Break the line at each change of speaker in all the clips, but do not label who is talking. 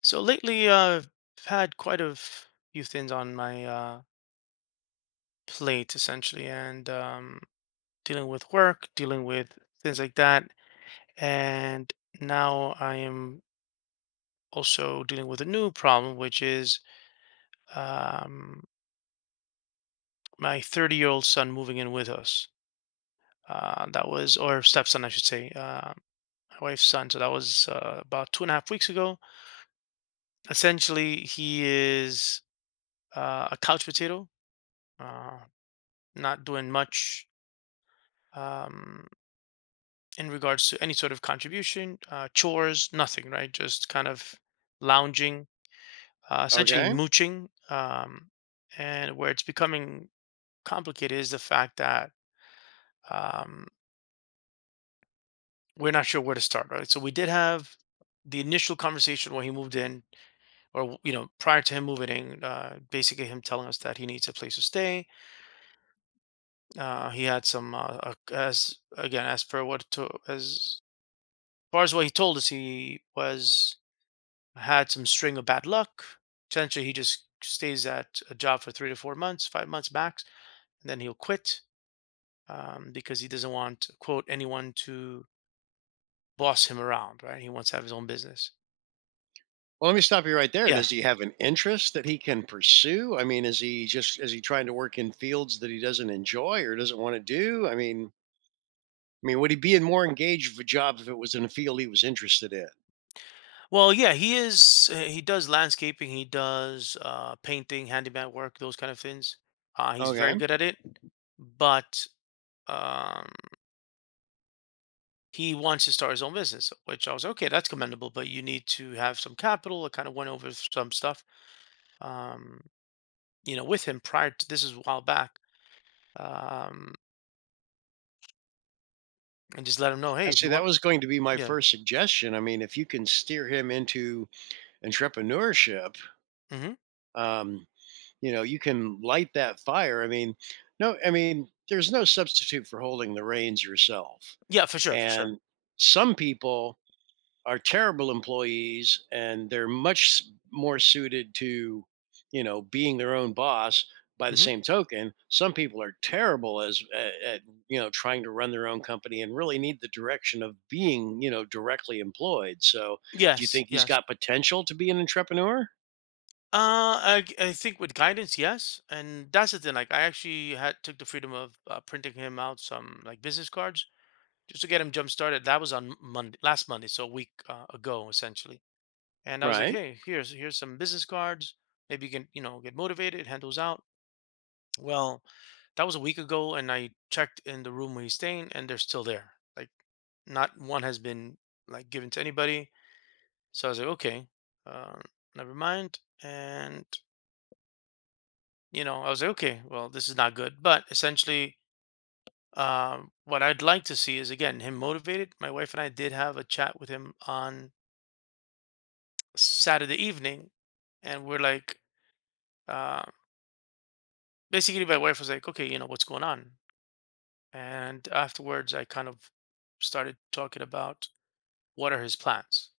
So lately, I've had quite a few things on my plate, essentially, and dealing with work, dealing with things like that. And now I am also dealing with a new problem, which is um, my 30-year-old son moving in with us. That was, or stepson, I should say, my wife's son. So that was about 2.5 weeks ago. Essentially, he is a couch potato. Uh, not doing much um, in regards to any sort of contribution, chores, nothing, right? Just kind of lounging, essentially
Okay.
mooching. And where it's becoming complicated is the fact that um, we're not sure where to start, right? So we did have the initial conversation when he moved in, or prior to him moving in, basically him telling us that he needs a place to stay. He had some, as again, as far as what he told us, he was had some string of bad luck. Essentially, he just stays at a job for 3 to 4 months, 5 months max, and then he'll quit because he doesn't want quote anyone to boss him around. Right? He wants to have his own business.
Well, let me stop you right there.
Yeah.
Does he have an interest that he can pursue? I mean, is he trying to work in fields that he doesn't enjoy or doesn't want to do? I mean, would he be in more engaged of a job if it was in a field he was interested in?
Well, yeah, he is. He does landscaping. He does painting, handyman work, those kind of things. He's very
Okay.
good at it, but um, he wants to start his own business, which I was okay. That's commendable, but you need to have some capital. I kind of went over some stuff, um, you know, with him prior to this is a while back, um, and just let him know, hey,
And
if
see,
you
that
want,
was going to be my
yeah,
first suggestion. I mean, if you can steer him into entrepreneurship,
hmm,
um, you know, you can light that fire. I mean, no, I mean, there's no substitute for holding the reins yourself.
yeah, for sure, for sure.
And some people are terrible employees and they're much more suited to, you know, being their own boss. By the
Hmm.
same token, some people are terrible as at you know, trying to run their own company and really need the direction of being, you know, directly employed. So do you
Yes,
think he's
yes.
got potential to be an entrepreneur?
I think with guidance, yes, and that's the thing. Like, I actually had took the freedom of printing him out some like business cards just to get him jump started. That was on Monday, last Monday, so a week ago, essentially. And I was like,
Right.
hey, here's some business cards. Maybe you can, you know, get motivated, handles out. Well, that was a week ago and I checked in the room where he's staying and they're still there. Like not one has been like given to anybody. So I was like, okay, um, never mind. And you know, I was like, okay, well, this is not good. But essentially, what I'd like to see is again him motivated. My wife and I did have a chat with him on Saturday evening, and we're like, uh, basically my wife was like, okay, you know, what's going on, and afterwards I kind of started talking about what are his plans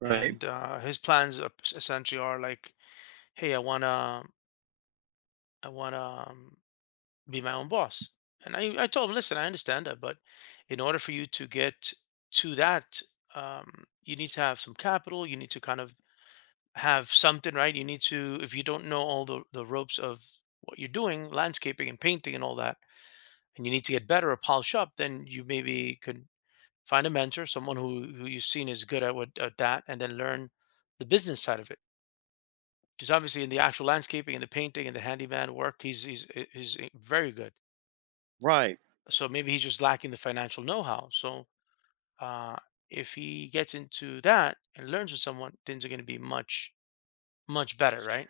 Right.
and his plans are essentially are like, hey, I want to i want to um, be my own boss. And I told him, listen, I understand that, but in order for you to get to that, you need to have some capital, you need to kind of have something, right? You need to if you don't know all the ropes of what you're doing, landscaping and painting and all that, and you need to get better or polish up, then you maybe could find a mentor, someone who you've seen is good at what at that, and then learn the business side of it. Because obviously, in the actual landscaping and the painting and the handyman work, very good.
Right.
So maybe he's just lacking the financial know-how. So uh, if he gets into that and learns with someone, things are going to be much much better, right?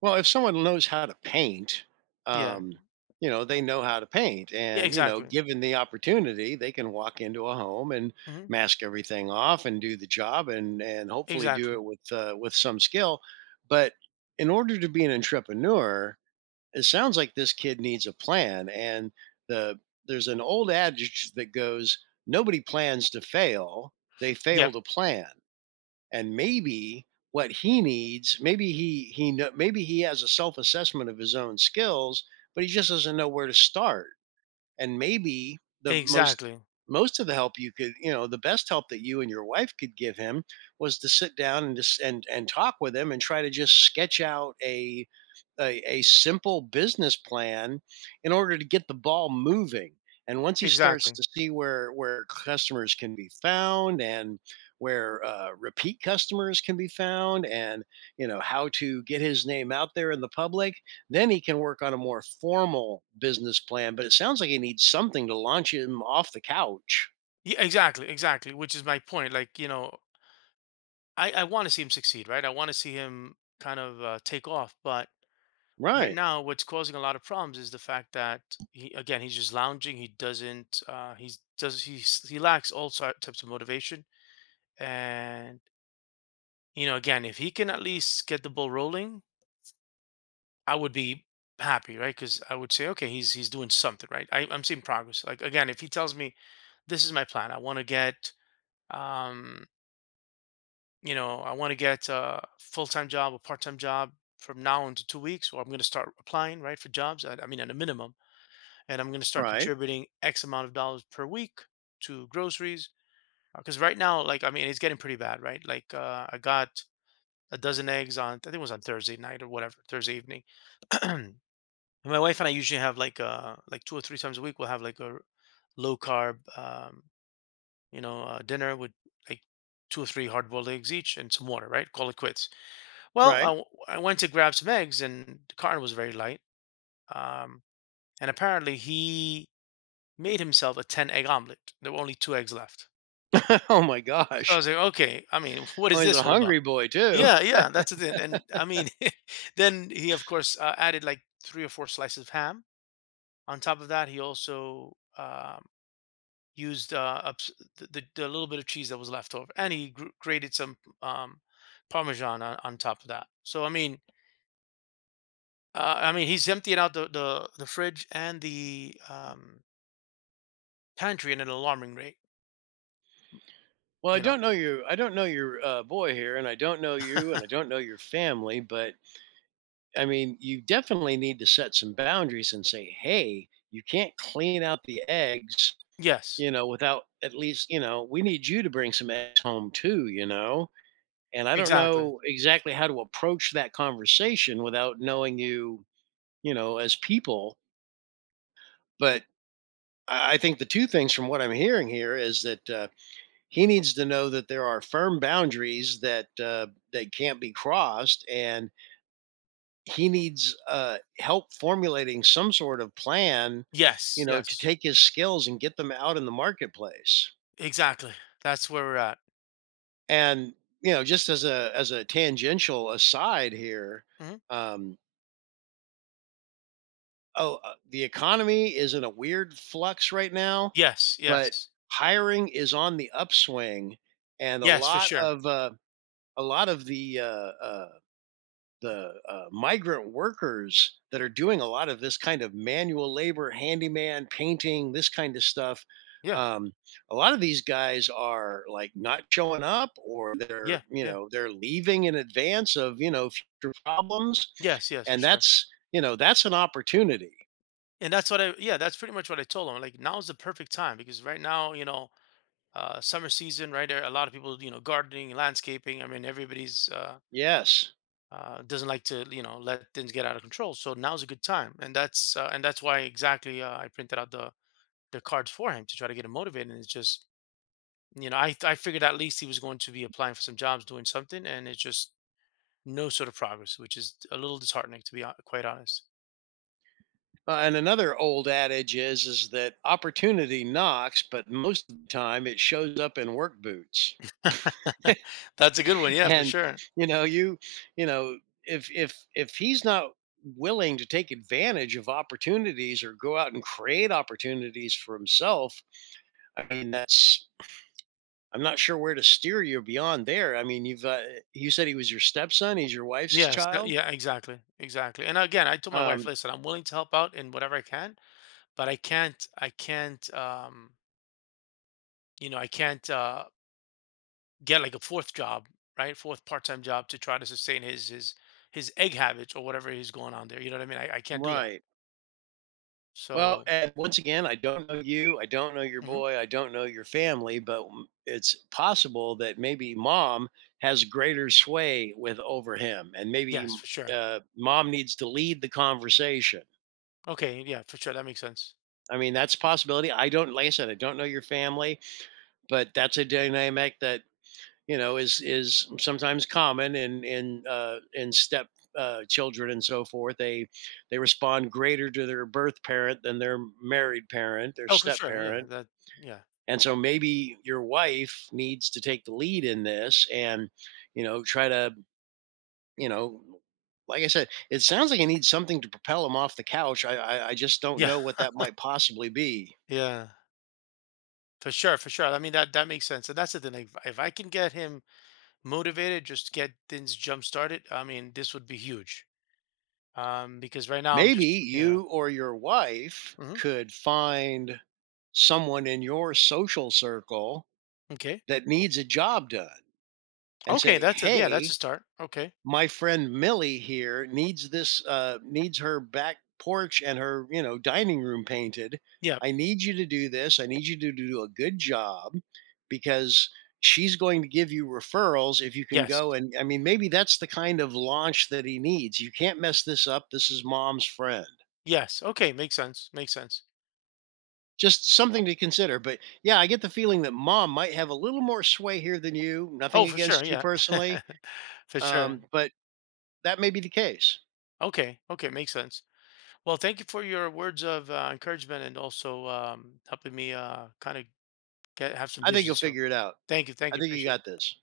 Well, if someone knows how to paint,
Yeah.
um, you know, they know how to paint.
Yeah.
And, you know,
Exactly.
given the opportunity, they can walk into a home and
Hmm.
mask everything off and do the job and hopefully do
Exactly.
it with some skill. But in order to be an entrepreneur, it sounds like this kid needs a plan. And the there's an old adage that goes, nobody plans to fail, they fail
Yep.
to plan. And maybe what he needs, maybe maybe he has a self-assessment of his own skills, but he just doesn't know where to start. And maybe the most
Exactly.
most of the help you could, you know, the best help that you and your wife could give him was to sit down and just and talk with him and try to just sketch out a simple business plan in order to get the ball moving. And once he starts
Exactly.
to see where customers can be found and where repeat customers can be found and you know how to get his name out there in the public, then he can work on a more formal business plan, but it sounds like he needs something to launch him off the couch.
Yeah, exactly, exactly. Which is my point. Like, you know, I want to see him succeed, right? I want to see him kind of take off. But right
Right,
now, what's causing a lot of problems is the fact that he, again, he's just lounging. He doesn't, he's does he s- he lacks all types of motivation. And you know, again, if he can at least get the ball rolling, I would be happy, right? Because I would say, okay, he's doing something, right? I'm seeing progress. Like again, if he tells me, this is my plan, I want to get. Um, you know, I want to get a full-time job, a part-time job from now into 2 weeks, or I'm going to start applying, right, for jobs. I mean, at a minimum, and I'm going to start
right,
contributing X amount of dollars per week to groceries. Because right now, like, I mean, it's getting pretty bad, right? Like, I got a dozen eggs on, I think it was on Thursday night or whatever, Thursday evening. And my wife and I usually have like two or three times a week, we'll have like a low carb, you know, dinner with like two or three hard boiled eggs each and some water, right? Call it quits. Well,
right.
I went to grab some eggs and the carton was very light. Um, and apparently he made himself a 10 egg omelet. There were only two eggs left.
Oh my
So I
gosh.
was like, okay, I mean, what
Oh,
is
he's
this
a
all about?
hungry boy too.
Yeah, yeah, that's the thing. And I mean, then he, of course, added like three or four slices of ham. On top of that, he also used the little bit of cheese that was left over. And he grated some Parmesan on top of that. So, I mean, he's emptying out the fridge and the pantry at an alarming rate.
Well, I
You know.
don't know you. I don't know your boy here, and I don't know you, and I don't know your family. But I mean, you definitely need to set some boundaries and say, "Hey, you can't clean out the eggs,
Yes.
you know, without at least, you know, we need you to bring some eggs home too, you know." And I don't
Exactly.
know exactly how to approach that conversation without knowing you, you know, as people. But I think the two things from what I'm hearing here is that he needs to know that there are firm boundaries that that can't be crossed, and he needs help formulating some sort of plan,
Yes.
you know, to
Yes.
take his skills and get them out in the marketplace.
Exactly. That's where we're at.
And you know, just as a tangential aside here.
Hmm.
Um, Oh, the economy is in a weird flux right now,
Yes.
but
Yes.
hiring is on the upswing, and
Yes, for sure.
a lot of the migrant workers that are doing a lot of this kind of manual labor, handyman, painting, this kind of stuff.
Yeah.
Um, a lot of these guys are like not showing up, or they're
Yeah.
you
Yeah.
know they're leaving in advance of you know future problems,
Yes. Yes, for
and
sure.
that's you know that's an opportunity.
And that's what I. Yeah, that's pretty much what I told him. Like now's the perfect time because right now, you know, summer season, right? There, a lot of people, you know, gardening, landscaping. I mean, everybody's.
Yes.
Doesn't like to you know let things get out of control. So now's a good time, and that's why exactly I printed out the cards for him to try to get him motivated. And it's just you know I figured at least he was going to be applying for some jobs, doing something, and it's just no sort of progress, which is a little disheartening to be quite honest.
And another old adage is that opportunity knocks, but most of the time it shows up in work boots.
That's a good one, yeah, for
And
sure.
you know, you know, if if he's not willing to take advantage of opportunities or go out and create opportunities for himself, I mean, that's I'm not sure where to steer you beyond there. I mean, you've you said he was your stepson, he's your wife's
Yes, that-
child.
yeah, exactly, exactly. And again, I told my wife,
Um,
listen, I'm willing to help out in whatever I can, but I can't, you know, I can't. Get like a fourth job, right? Fourth part-time job to try to sustain his egg habits or whatever he's going on there. You know what I mean? I can't do that.
right. Well,
So
and once again, I don't know you. I don't know your
mhm.
boy. I don't know your family, but m- it's possible that maybe mom has greater sway with over him, and maybe
Yes, for sure.
mom needs to lead the conversation.
Okay, yeah, for sure. That makes sense.
I mean, that's a possibility. I don't, like I said, I don't know your family, but that's a dynamic that you know is sometimes common in in step children and so forth. They respond greater to their birth parent than their married parent, their
Oh, for
step
sure. Yeah,
parent.
that, yeah.
And so maybe your wife needs to take the lead in this and, you know, try to, you know, like I said, it sounds like I need something to propel him off the couch. I just don't
Yeah,
know what that might possibly be.
yeah, for sure, for sure. I mean that makes sense, and that's the thing. Like, if, I can get him motivated, just get things jump started. I mean, this would be huge. Because right now I'm
Maybe
just you know,
you or your wife
hmm,
could find someone in your social circle
okay,
that needs a job done and
okay,
say,
that's a yeah, that's a
hey,
start. Okay,
my friend Millie here needs this needs her back porch and her, you know, dining room painted.
yeah,
I need you to do this. I need you to do a good job because she's going to give you referrals if you can
yes,
go. And I mean maybe that's the kind of launch that he needs. You can't mess this up. This is mom's friend.
Yes. Okay. Makes sense. Makes sense.
Just something to consider. But yeah, I get the feeling that mom might have a little more sway here than you.
Oh,
Nothing
for sure.
against you
Yeah.
personally.
for sure.
But that may be the case.
Okay. Okay. Makes sense. Well, thank you for your words of encouragement and also helping me kind of get have some
I think
vision.
you'll
So,
figure it out.
thank you. Thank
I
you.
think you
Appreciate
got
it.
this.